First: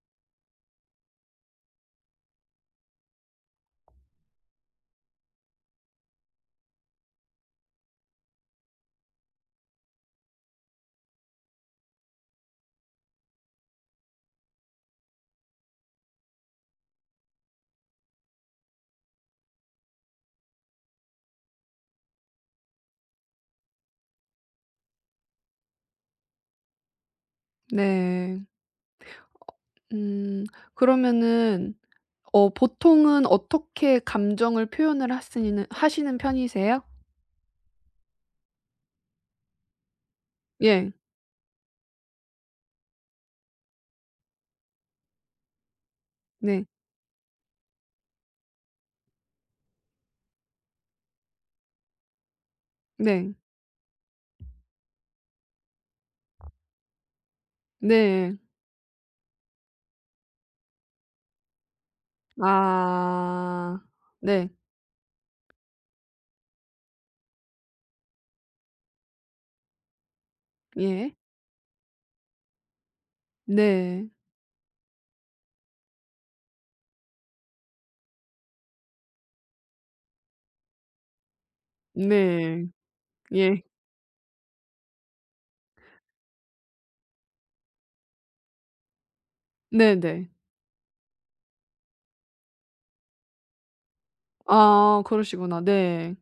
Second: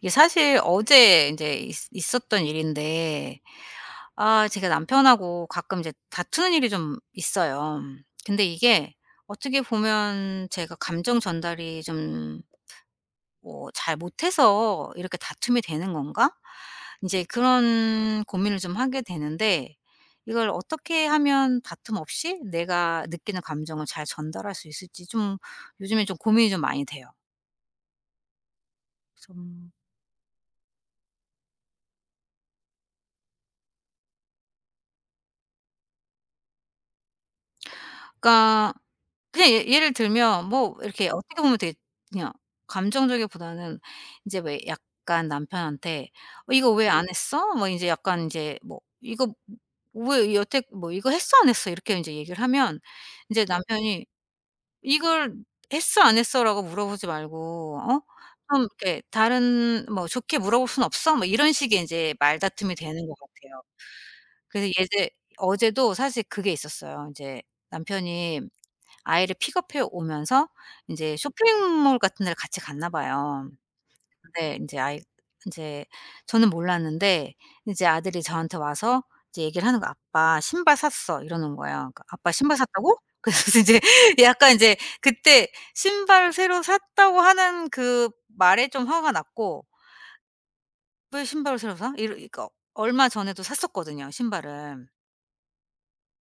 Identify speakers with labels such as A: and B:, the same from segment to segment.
A: 이게 사실 어제 인제 있 있었던 일인데, 아 제가 남편하고 가끔 이제 다투는 일이 좀 있어요. 근데 이게 어떻게 보면 제가 '감정 전달이 좀 뭐 잘 못해서 이렇게 다툼이 되는 건가?' 인제 그런 고민을 좀 하게 되는데, 이걸 어떻게 하면 다툼 없이 내가 느끼는 감정을 잘 전달할 수 있을지 좀, 요즘에 좀 고민이 좀 많이 돼요.
B: 네.
A: 좀
B: 음, 그러면은 어 보통은 어떻게 감정을 표현을 하시는 편이세요?
A: 그러니까 그냥 예를 들면 뭐
B: 예.
A: 이렇게 어떻게 보면 되게 그냥 감정적이기보다는, 이제 왜 약간 남편한테 "어
B: 네.
A: 이거 왜 안 했어?" 뭐 이제 약간 이제 뭐 "이거 왜 여태 뭐 이거 했어 안 했어?" 이렇게 이제 얘기를 하면,
B: 네.
A: 이제 남편이 "이걸 했어 안 했어?"라고 물어보지 말고 어
B: 네.
A: 좀 이렇게 "다른 뭐 좋게 물어볼 순 없어?" 뭐 이런 식의 이제 말다툼이 되는 것 같아요.
B: 아. 네.
A: 그래서 예제 어제도 사실 그게 있었어요. 이제 남편이 아이를 픽업해 오면서
B: 예.
A: 인제 쇼핑몰 같은 데를 같이 갔나 봐요.
B: 네.
A: 근데 인제 아이 인제 저는 몰랐는데, 이제 아들이 저한테 와서 이제 얘기를 하는 거야. "아빠 신발 샀어." 이러는 거예요. 그러니까 "아빠 신발
B: 네.
A: 샀다고?" 그래서
B: 예.
A: 이제 약간 인제 그때 신발 새로 샀다고 하는 그 말에 좀 화가 났고,
B: 네네.
A: "왜 신발을 새로 사?" 이러 그러니까 얼마 전에도 샀었거든요, 신발을.
B: 아, 그러시구나. 네.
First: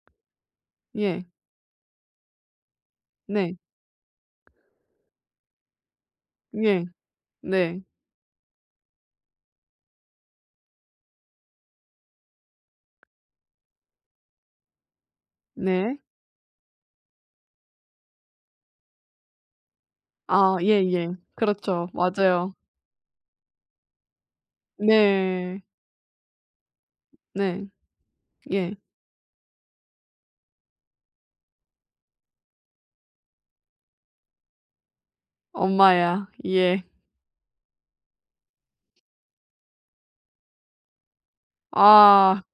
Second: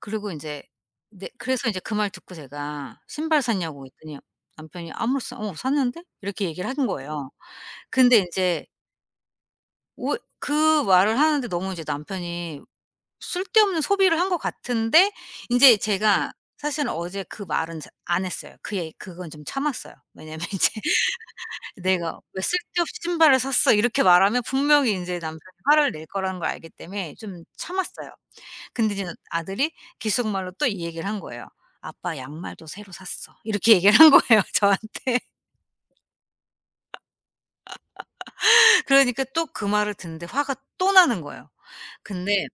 A: 그리고 인제
B: 예.
A: 네, 그래서 인제 그 말 듣고 제가 "신발
B: 네.
A: 샀냐."고 그랬더니 남편이 "아무렇지도 않 어 샀는데?" 이렇게 얘기를
B: 예.
A: 한 거예요.
B: 네.
A: 근데 인제 오 그 말을 하는데 너무 이제 남편이 쓸데없는 소비를 한 것 같은데, 인제
B: 네.
A: 제가 사실은 어제 그 말은 자 안 했어요. 그 얘 그건 좀 참았어요. 왜냐면
B: 아
A: 이제
B: 예예. 그렇죠.
A: 내가 "왜
B: 맞아요.
A: 쓸데없이 신발을 샀어." 이렇게 말하면 분명히 인제 남편이
B: 네.
A: 화를 낼 거라는 걸 알기 때문에 좀
B: 네.
A: 참았어요.
B: 예.
A: 근데 이제 아들이 귓속말로 또 이 얘기를 한 거예요. "아빠 양말도 새로 샀어." 이렇게 얘기를 한 거예요 저한테.
B: 엄마야. 예.
A: 그러니까 또 그 말을 듣는데 화가 또 나는 거예요.
B: 아.
A: 근데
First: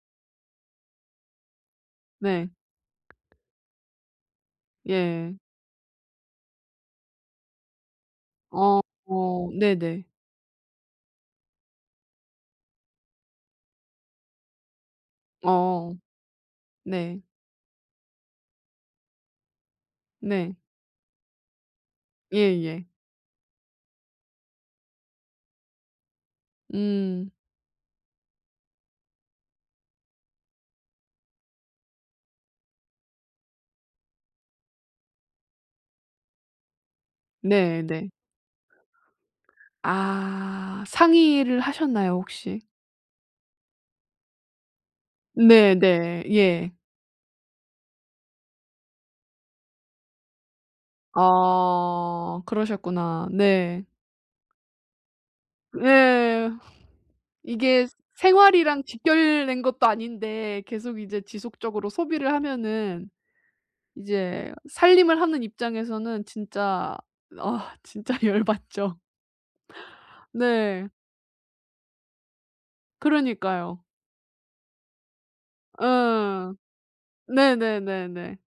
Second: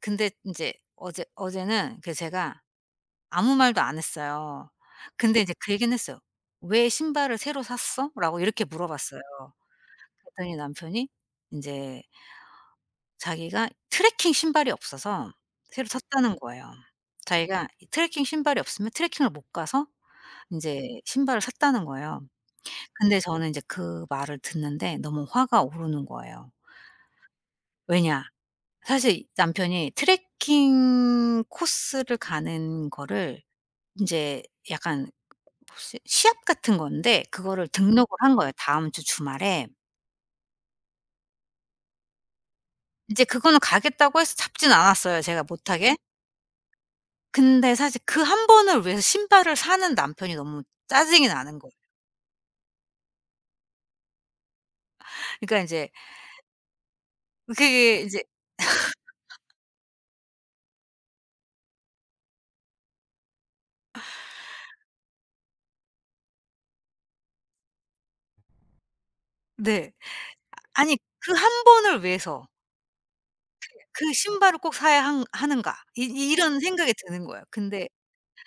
A: 근데 인제 어제는 그
B: 네.
A: 제가 아무 말도 안 했어요.
B: 예.
A: 근데 이제 그 얘기는 했어요. "왜 신발을 새로 샀어?" 라고 이렇게
B: 어
A: 물어봤어요.
B: 어 네네.
A: 그랬더니 남편이 인제 자기가 트레킹 신발이 없어서 새로
B: 어
A: 샀다는 거예요.
B: 네.
A: 자기가 이 트레킹 신발이 없으면 트레킹을 못 가서
B: 네.
A: 인제 신발을 샀다는 거예요.
B: 예예.
A: 근데 저는 인제 그 말을 듣는데 너무 화가 오르는 거예요.
B: 음
A: 왜냐 사실 남편이 트레킹 코스를 가는 거를 인제 약간 무슨 시합 같은 건데, 그거를 등록을
B: 네네.
A: 한 거예요 다음 주 주말에.
B: 아, 상의를 하셨나요 혹시?
A: 인제 그거는 가겠다고 해서 잡진 않았어요 제가 못하게.
B: 네네. 예.
A: 근데 사실 그 한 번을 위해서 신발을 사는 남편이 너무 짜증이 나는 거예요.
B: 아, 그러셨구나. 네.
A: 그러니까 인제
B: 예. 이게
A: 그게 인제
B: 생활이랑 직결된 것도 아닌데 계속 이제 지속적으로 소비를 하면은 이제 살림을 하는 입장에서는 진짜, 아 진짜 열받죠.
A: 네.
B: 네.
A: 아니 그 한 번을 위해서
B: 그러니까요.
A: '그 신발을 꼭 사야 한 하는가.' 이 이
B: 예.
A: 이런 생각이 드는 거예요. 근데
B: 네네네네.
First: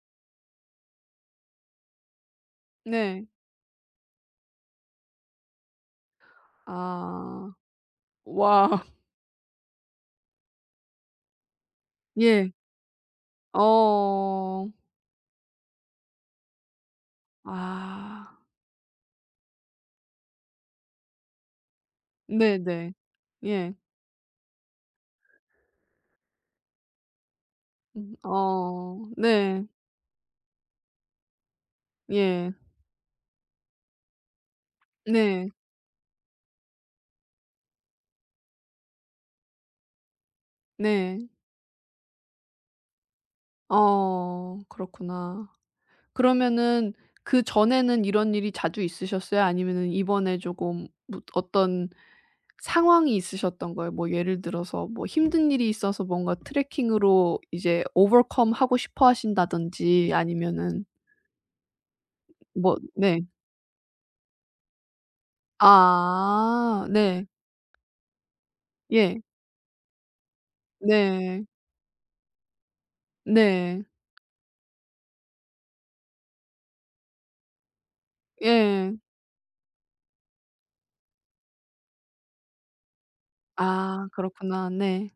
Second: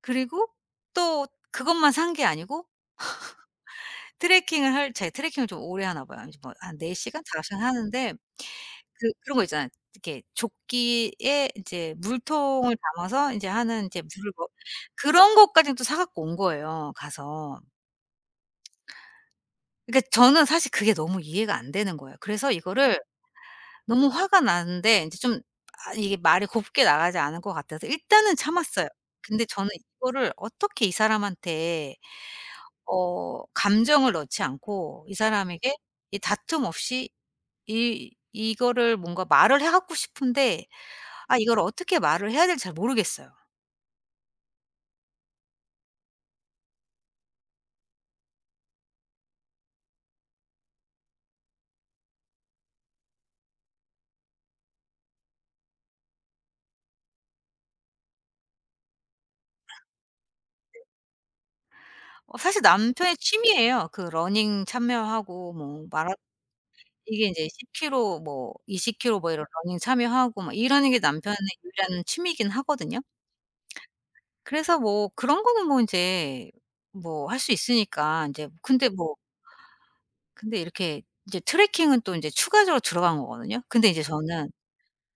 A: 그리고 또 그것만 산 게 아니고,
B: 네.
A: 트레킹을 할 제가 트레킹을 좀 오래 하나 봐요. 이제 뭐 한 4시간 시간, 다섯
B: 아.
A: 시간 하는데
B: 와.
A: 그런 거 있잖아요. 이렇게 조끼에 이제
B: 예.
A: 물통을 담아서 이제 하는 이제 물을 뭐
B: 어.
A: 그런 것까지는 또 사 갖고 온 거예요 가서.
B: 아.
A: 그러니까 저는 사실 그게 너무 이해가 안 되는 거예요. 그래서
B: 네네.
A: 이거를
B: 예.
A: 너무 화가 나는데 인제 좀, 아 이게 말이 곱게 나가지 않을 것 같아서 일단은 참았어요.
B: 어.
A: 근데
B: 네.
A: 저는 이거를 어떻게 이 사람한테
B: 예.
A: 어 감정을 넣지 않고 이
B: 네.
A: 사람에게 이 다툼 없이 이 이거를 뭔가 말을 해 갖고 싶은데,
B: 네.
A: 아 이걸 어떻게 말을 해야 될지 잘 모르겠어요.
B: 어. 그렇구나. 그러면은 그전에는 이런 일이 자주 있으셨어요? 아니면은 이번에 조금 뭐 어떤 상황이 있으셨던 거예요? 뭐 예를 들어서 뭐 힘든 일이 있어서 뭔가 트레킹으로 이제 overcome 하고 싶어 하신다든지 아니면은
A: 어 사실
B: 뭐.
A: 남편의
B: 네.
A: 취미예요. 그 러닝 참여하고 뭐 마라
B: 아 네.
A: 이게 인제 10킬로 킬로 뭐 20킬로
B: 예.
A: 킬로 뭐 이런 러닝 참여하고 막 이러는 게 남편의
B: 네.
A: 유일한 취미이긴 하거든요.
B: 네.
A: 그래서 뭐 그런 거는 뭐 인제 뭐 할 수 있으니까 인제 근데
B: 예.
A: 뭐, 근데 이렇게 이제 트래킹은 또 인제 추가적으로 들어간 거거든요. 근데 이제
B: 아
A: 저는
B: 그렇구나. 네.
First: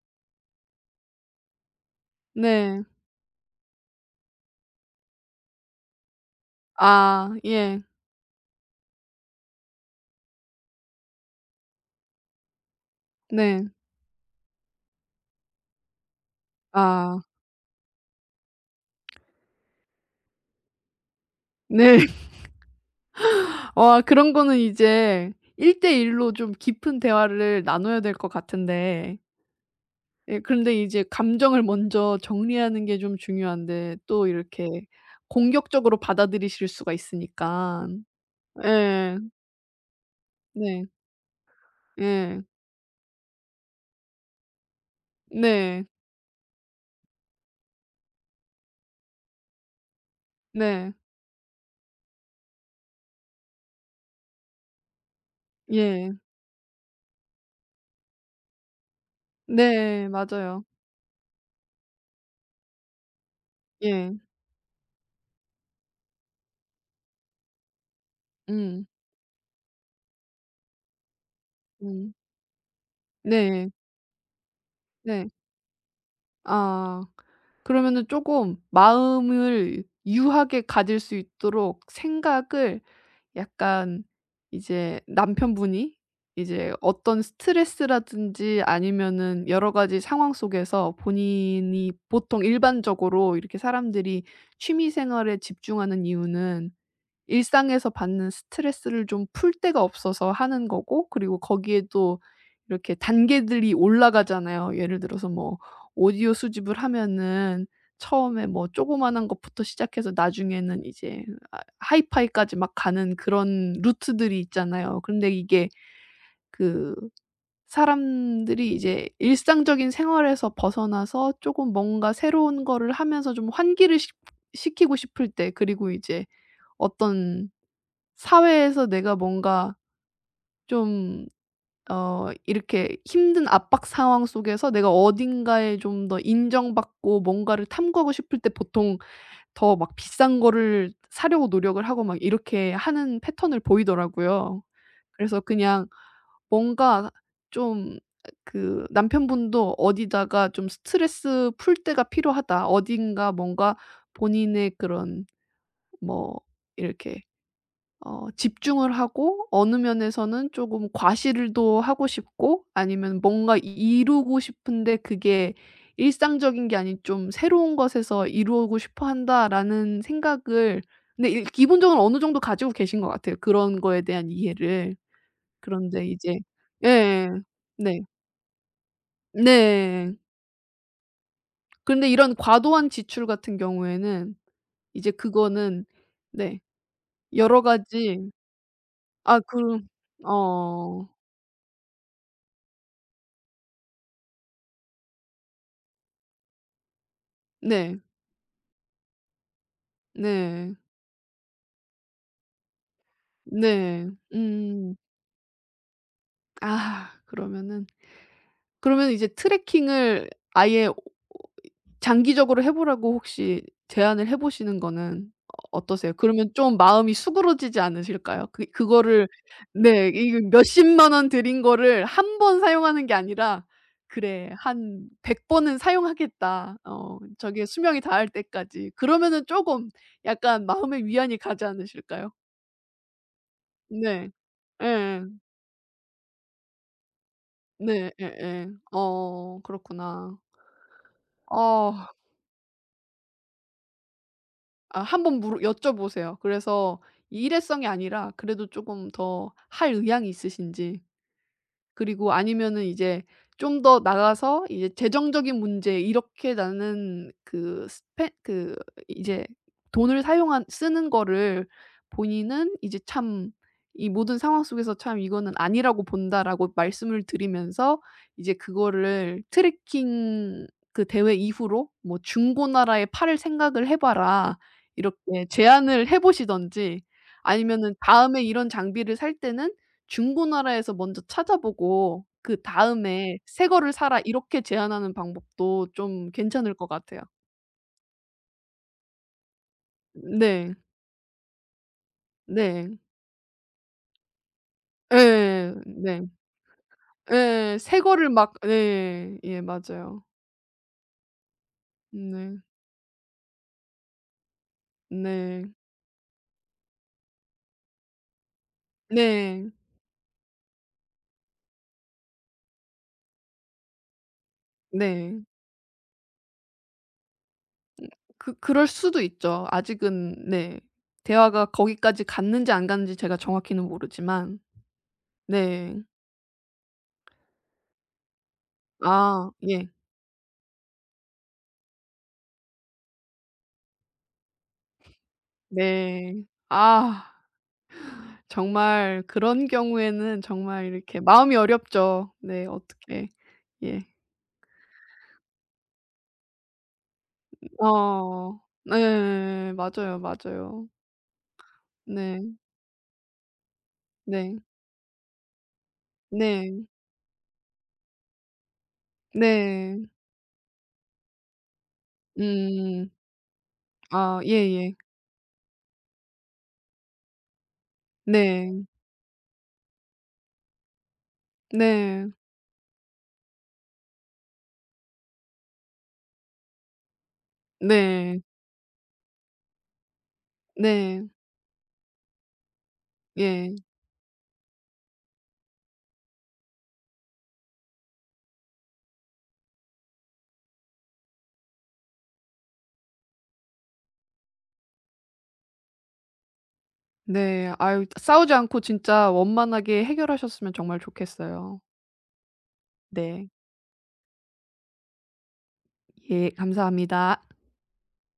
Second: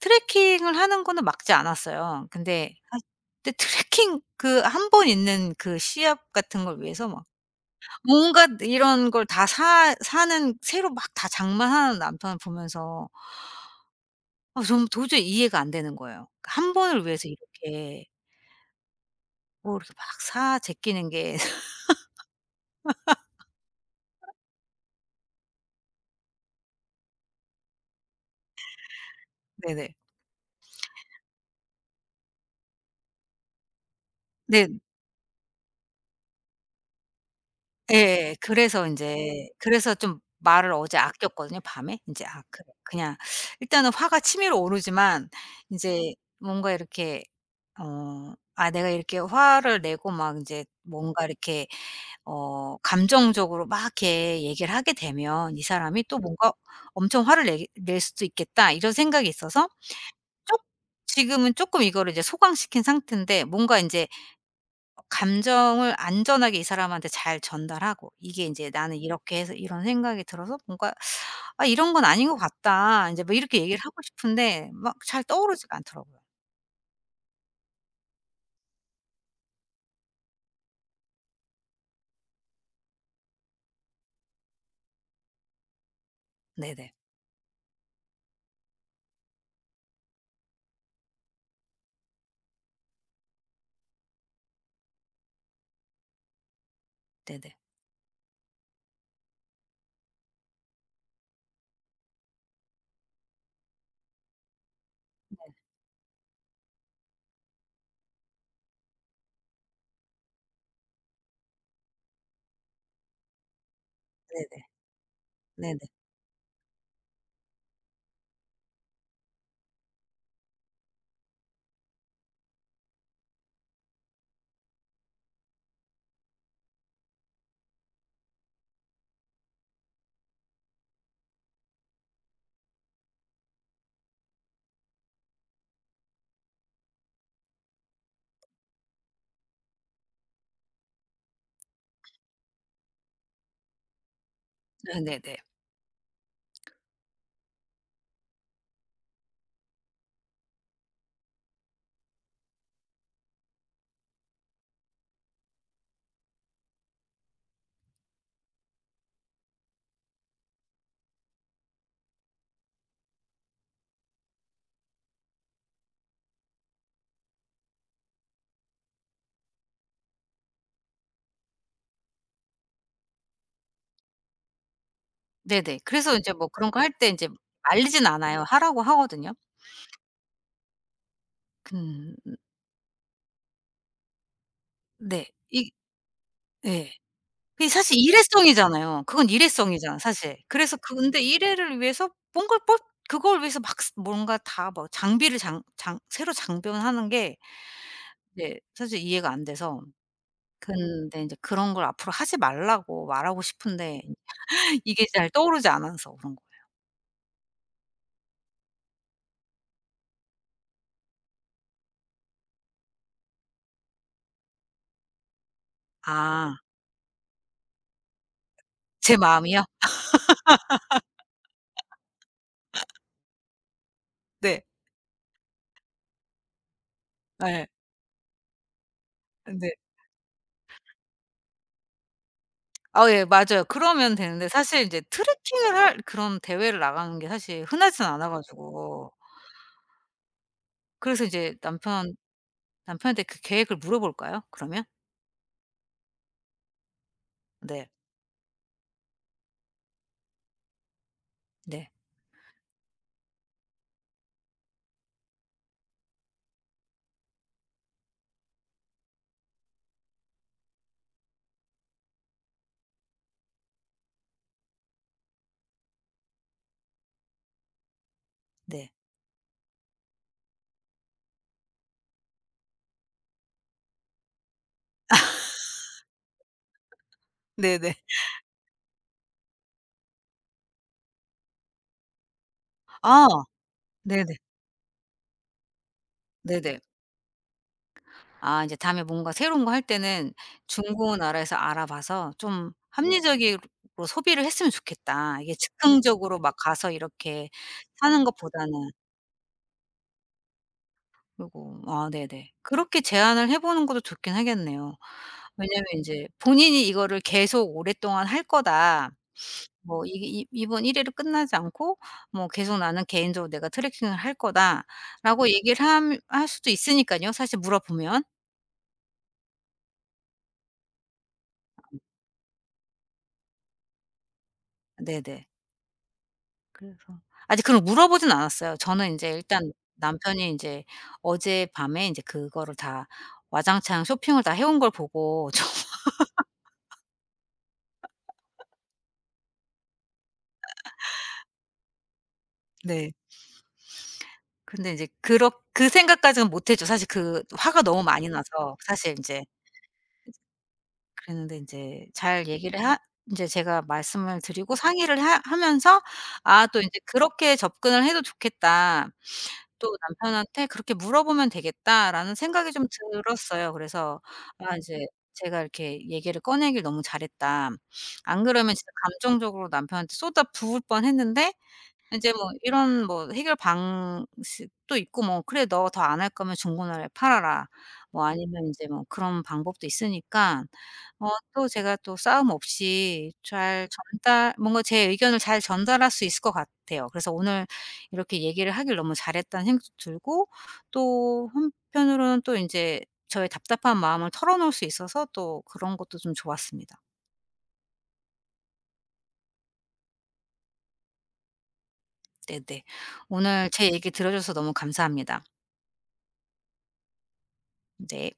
A: 트래킹을 하는 거는 막지 않았어요.
B: 네.
A: 근데 트래킹 그 한 번 있는 그 시합 같은 걸 위해서 막
B: 아 예.
A: 온갖 이런 걸 다 사 사는, 새로 막 다 장만하는 남편을 보면서
B: 네.
A: 아 저는 도저히 이해가 안 되는 거예요. 한 번을
B: 아
A: 위해서 이렇게 뭐 이렇게 막 사 제끼는 게
B: 네. 와, 그런 거는 이제 1대1로 좀 깊은 대화를 나눠야 될 것 같은데
A: 네네.
B: 예, 그런데 이제 감정을 먼저 정리하는 게 좀 중요한데 또 이렇게
A: 네네.
B: 공격적으로 받아들이실 수가 있으니까.
A: 예. 그래서 인제,
B: 예.
A: 그래서 좀 말을
B: 네.
A: 어제 아꼈거든요 밤에. 인제
B: 예.
A: '아 그래 그냥' 일단은 화가 치밀어 오르지만
B: 네.
A: 인제 뭔가 이렇게 어 '아 내가 이렇게 화를 내고 막 인제
B: 네.
A: 뭔가 이렇게 어 감정적으로 막 이렇게 얘기를 하게 되면 이 사람이
B: 예.
A: 또 뭔가 엄청 화를 내게 낼 수도 있겠다.' 이런 생각이 있어서
B: 네.
A: 쪼
B: 맞아요.
A: 지금은 쪼끔 이거를 이제 소강시킨 상태인데, 뭔가 인제
B: 예.
A: 감정을 안전하게 이 사람한테 잘 전달하고 이게 인제
B: 음.
A: "나는 이렇게 해서 이런 생각이 들어서 뭔가 아 이런 건
B: 음.
A: 아닌 것 같다." 인제 뭐 이렇게
B: 네.
A: 얘기를 하고 싶은데 막 잘
B: 네.
A: 떠오르지가 않더라고요.
B: 아. 그러면은 쪼금 마음을 유하게 가질 수 있도록 생각을 약간 이제 남편분이 이제
A: 네네.
B: 어떤 스트레스라든지 아니면은 여러 가지 상황 속에서 본인이 보통 일반적으로 이렇게 사람들이 취미 생활에 집중하는 이유는
A: 네네.
B: 일상에서 받는 스트레스를 좀 풀 데가 없어서 하는 거고, 그리고 거기에 또 이렇게 단계들이 올라가잖아요. 예를 들어서 뭐 오디오 수집을 하면은 처음에 뭐 조그마한 것부터 시작해서 나중에는 이제 아 하이파이까지 막 가는 그런 루트들이
A: 네네.
B: 있잖아요. 근데 이게
A: 네네.
B: 그 사람들이 이제 일상적인 생활에서 벗어나서 쪼금 뭔가 새로운 거를 하면서 좀 환기를 시 시키고 싶을 때, 그리고 이제 어떤 사회에서 내가 뭔가 좀 어 이렇게 힘든 압박 상황 속에서 내가 어딘가에 좀 더 인정받고 뭔가를 탐구하고 싶을 때 보통 더 막 비싼 거를 사려고 노력을 하고 막 이렇게 하는 패턴을 보이더라고요.
A: 네네네.
B: 그래서 그냥 뭔가 좀 그 남편분도 어디다가 좀 스트레스 풀 때가 필요하다. 어딘가 뭔가 본인의 그런 뭐 이렇게 어 집중을 하고 어느 면에서는 조금 과실도 하고 싶고, 아니면 뭔가 이루고 싶은데 그게 일상적인 게 아닌 좀 '새로운 것에서 이루고 싶어 한다.'라는 생각을 근데 일 기본적으로 어느 정도 가지고 계신 것 같아요, 그런 거에 대한 이해를.
A: 네네.
B: 그런데
A: 그래서 인제
B: 이제.
A: 뭐 그런 거 할 때
B: 예.
A: 인제
B: 네.
A: 말리진 않아요. 하라고 하거든요.
B: 네. 런데
A: 근
B: 이런 과도한 지출 같은 경우에는 이제
A: 네. 이
B: 그거는. 네.
A: 예.
B: 여러
A: 그게 사실
B: 가지.
A: 일회성이잖아요. 그건
B: 아 그
A: 일회성이잖아 사실. 그래서 그,
B: 어
A: 근데 일회를 위해서 뭔가 뽑 그걸 위해서 막 쓰 뭔가 다 뭐 장비를 장 장 새로 장변하는 게
B: 네.
A: 이제 사실 이해가 안 돼서,
B: 네.
A: 근데 인제 그런 걸 앞으로 하지 말라고 말하고 싶은데
B: 네. 음.
A: 이게 잘 떠오르지 않아서 그런 거예요.
B: 아 그러면은 그러면 이제 트래킹을 아예 오 장기적으로 해 보라고 혹시 제안을 해 보시는 거는 어 어떠세요? 그러면
A: 아
B: 좀 마음이 수그러지지 않으실까요? 그
A: 제
B: 그거를
A: 마음이요?
B: 네 이거 몇십만 원 들인 거를 한 번 사용하는 게 아니라 '그래
A: 네.
B: 한 백 번은 사용하겠다. 어 저게
A: 예.
B: 수명이 다할 때까지.' 그러면은
A: 네.
B: 쪼금 약간 마음의 위안이 가지 않으실까요?
A: 아 예 맞아요. 그러면
B: 네.
A: 되는데 사실 인제
B: 예예.
A: 트레킹을 할 그런 대회를 나가는 게 사실 흔하진
B: 네.
A: 않아
B: 예예.
A: 가지고,
B: 어 그렇구나.
A: 그래서 이제
B: 어
A: 남편한테 그 계획을 물어볼까요? 그러면?
B: 아 한번 물어 여쭤보세요. 그래서 일회성이
A: 네.
B: 아니라 그래도 쪼금 더 할 의향이 있으신지.
A: 네.
B: 그리고 아니면은 이제 좀 더 나가서 이제 재정적인 문제 이렇게 나는 그 스페 그 이제 돈을 사용한 쓰는 거를 본인은 이제 참 이 모든 상황 속에서 참 "이거는 아니라고 본다."라고 말씀을 드리면서 이제
A: 네.
B: 그거를 "트레킹 그 대회 이후로 뭐 중고 나라에 팔을 생각을 해 봐라." 이렇게 제안을 해 보시든지
A: 네네.
B: 아니면은 "다음에 이런 장비를 살 때는 중고나라에서 먼저 찾아보고
A: 아.
B: 그다음에 "새 거를 사라."
A: 네네.
B: 이렇게 제안하는 방법도 좀 괜찮을
A: 네네.
B: 것 같아요.
A: 아 인제 다음에 뭔가 새로운 거 할 때는
B: 네.
A: '중고 나라에서 알아봐서 좀
B: 네.
A: 합리적으로 소비를 했으면 좋겠다.' 이게
B: 예. 네.
A: 즉흥적으로 막 가서 이렇게
B: 예. 새
A: 사는
B: 거를 막
A: 것보다는.
B: 네. 예 맞아요.
A: 그리고 아 네네,
B: 네.
A: 그렇게 제안을 해 보는 것도 좋긴 하겠네요.
B: 네.
A: 왜냐면 인제 본인이 이거를 계속 오랫동안 할 거다,
B: 네.
A: 뭐 이게 이 이번 1회로 회로 끝나지 않고 뭐 "계속 나는 개인적으로 내가 트래킹을 할
B: 네.
A: 거다."라고 얘기를 함 할 수도 있으니까요 사실 물어보면.
B: 그럴 수도 있죠. 아직은 네. 대화가 거기까지 갔는지 안 갔는지 제가 정확히는 모르지만.
A: 네네.
B: 네.
A: 그래서 아직 그런 물어보진 않았어요. 저는 이제
B: 아
A: 일단
B: 예.
A: 남편이 이제 어젯밤에 이제 그거를 다 와장창 쇼핑을 다 해온 걸 보고 좀
B: 네. 아. 정말 그런 경우에는 정말 이렇게 마음이 어렵죠. 네
A: 네.
B: 어떻게. 예.
A: 근데 이제 그렇 그 생각까지는 못 했죠. 사실 그 화가 너무 많이
B: 어.
A: 나서 사실 이제
B: 네. 맞아요, 맞아요.
A: 그랬는데, 인제
B: 네.
A: 잘 얘기를 하 인제 제가 말씀을
B: 네.
A: 드리고 상의를 하 하면서 아 또
B: 네.
A: 인제 '그렇게 접근을 해도 좋겠다. 또
B: 네.
A: 남편한테 그렇게 물어보면 되겠다.'라는 생각이 좀
B: 음.
A: 들었어요. 그래서
B: 아
A: 아
B: 예예.
A: 이제 제가 이렇게 얘기를 꺼내길 너무 잘했다. 안 그러면
B: 네.
A: 진짜 감정적으로 남편한테 쏟아 부을 뻔했는데,
B: 네.
A: 인제 뭐 이런 뭐 해결 방식도 있고 뭐 "그래 너 더 안 할 거면 중고나라에 팔아라." 뭐
B: 네.
A: 아니면 인제 뭐 그런 방법도 있으니까
B: 네.
A: 어 또 제가 또 싸움 없이
B: 예.
A: 잘 전달 뭔가 제 의견을 잘 전달할 수 있을 것 같아요. 그래서 오늘 이렇게 얘기를 하길 너무 잘했다는 생각도 들고, 또 한편으로는 또 인제 저의 답답한 마음을 털어놓을 수 있어서 또 그런 것도 좀 좋았습니다.
B: 네. 아유, 싸우지 않고 진짜 원만하게 해결하셨으면 정말 좋겠어요.
A: 네네.
B: 네.
A: 오늘 제 얘기 들어 줘서 너무 감사합니다.
B: 예 감사합니다.
A: 네.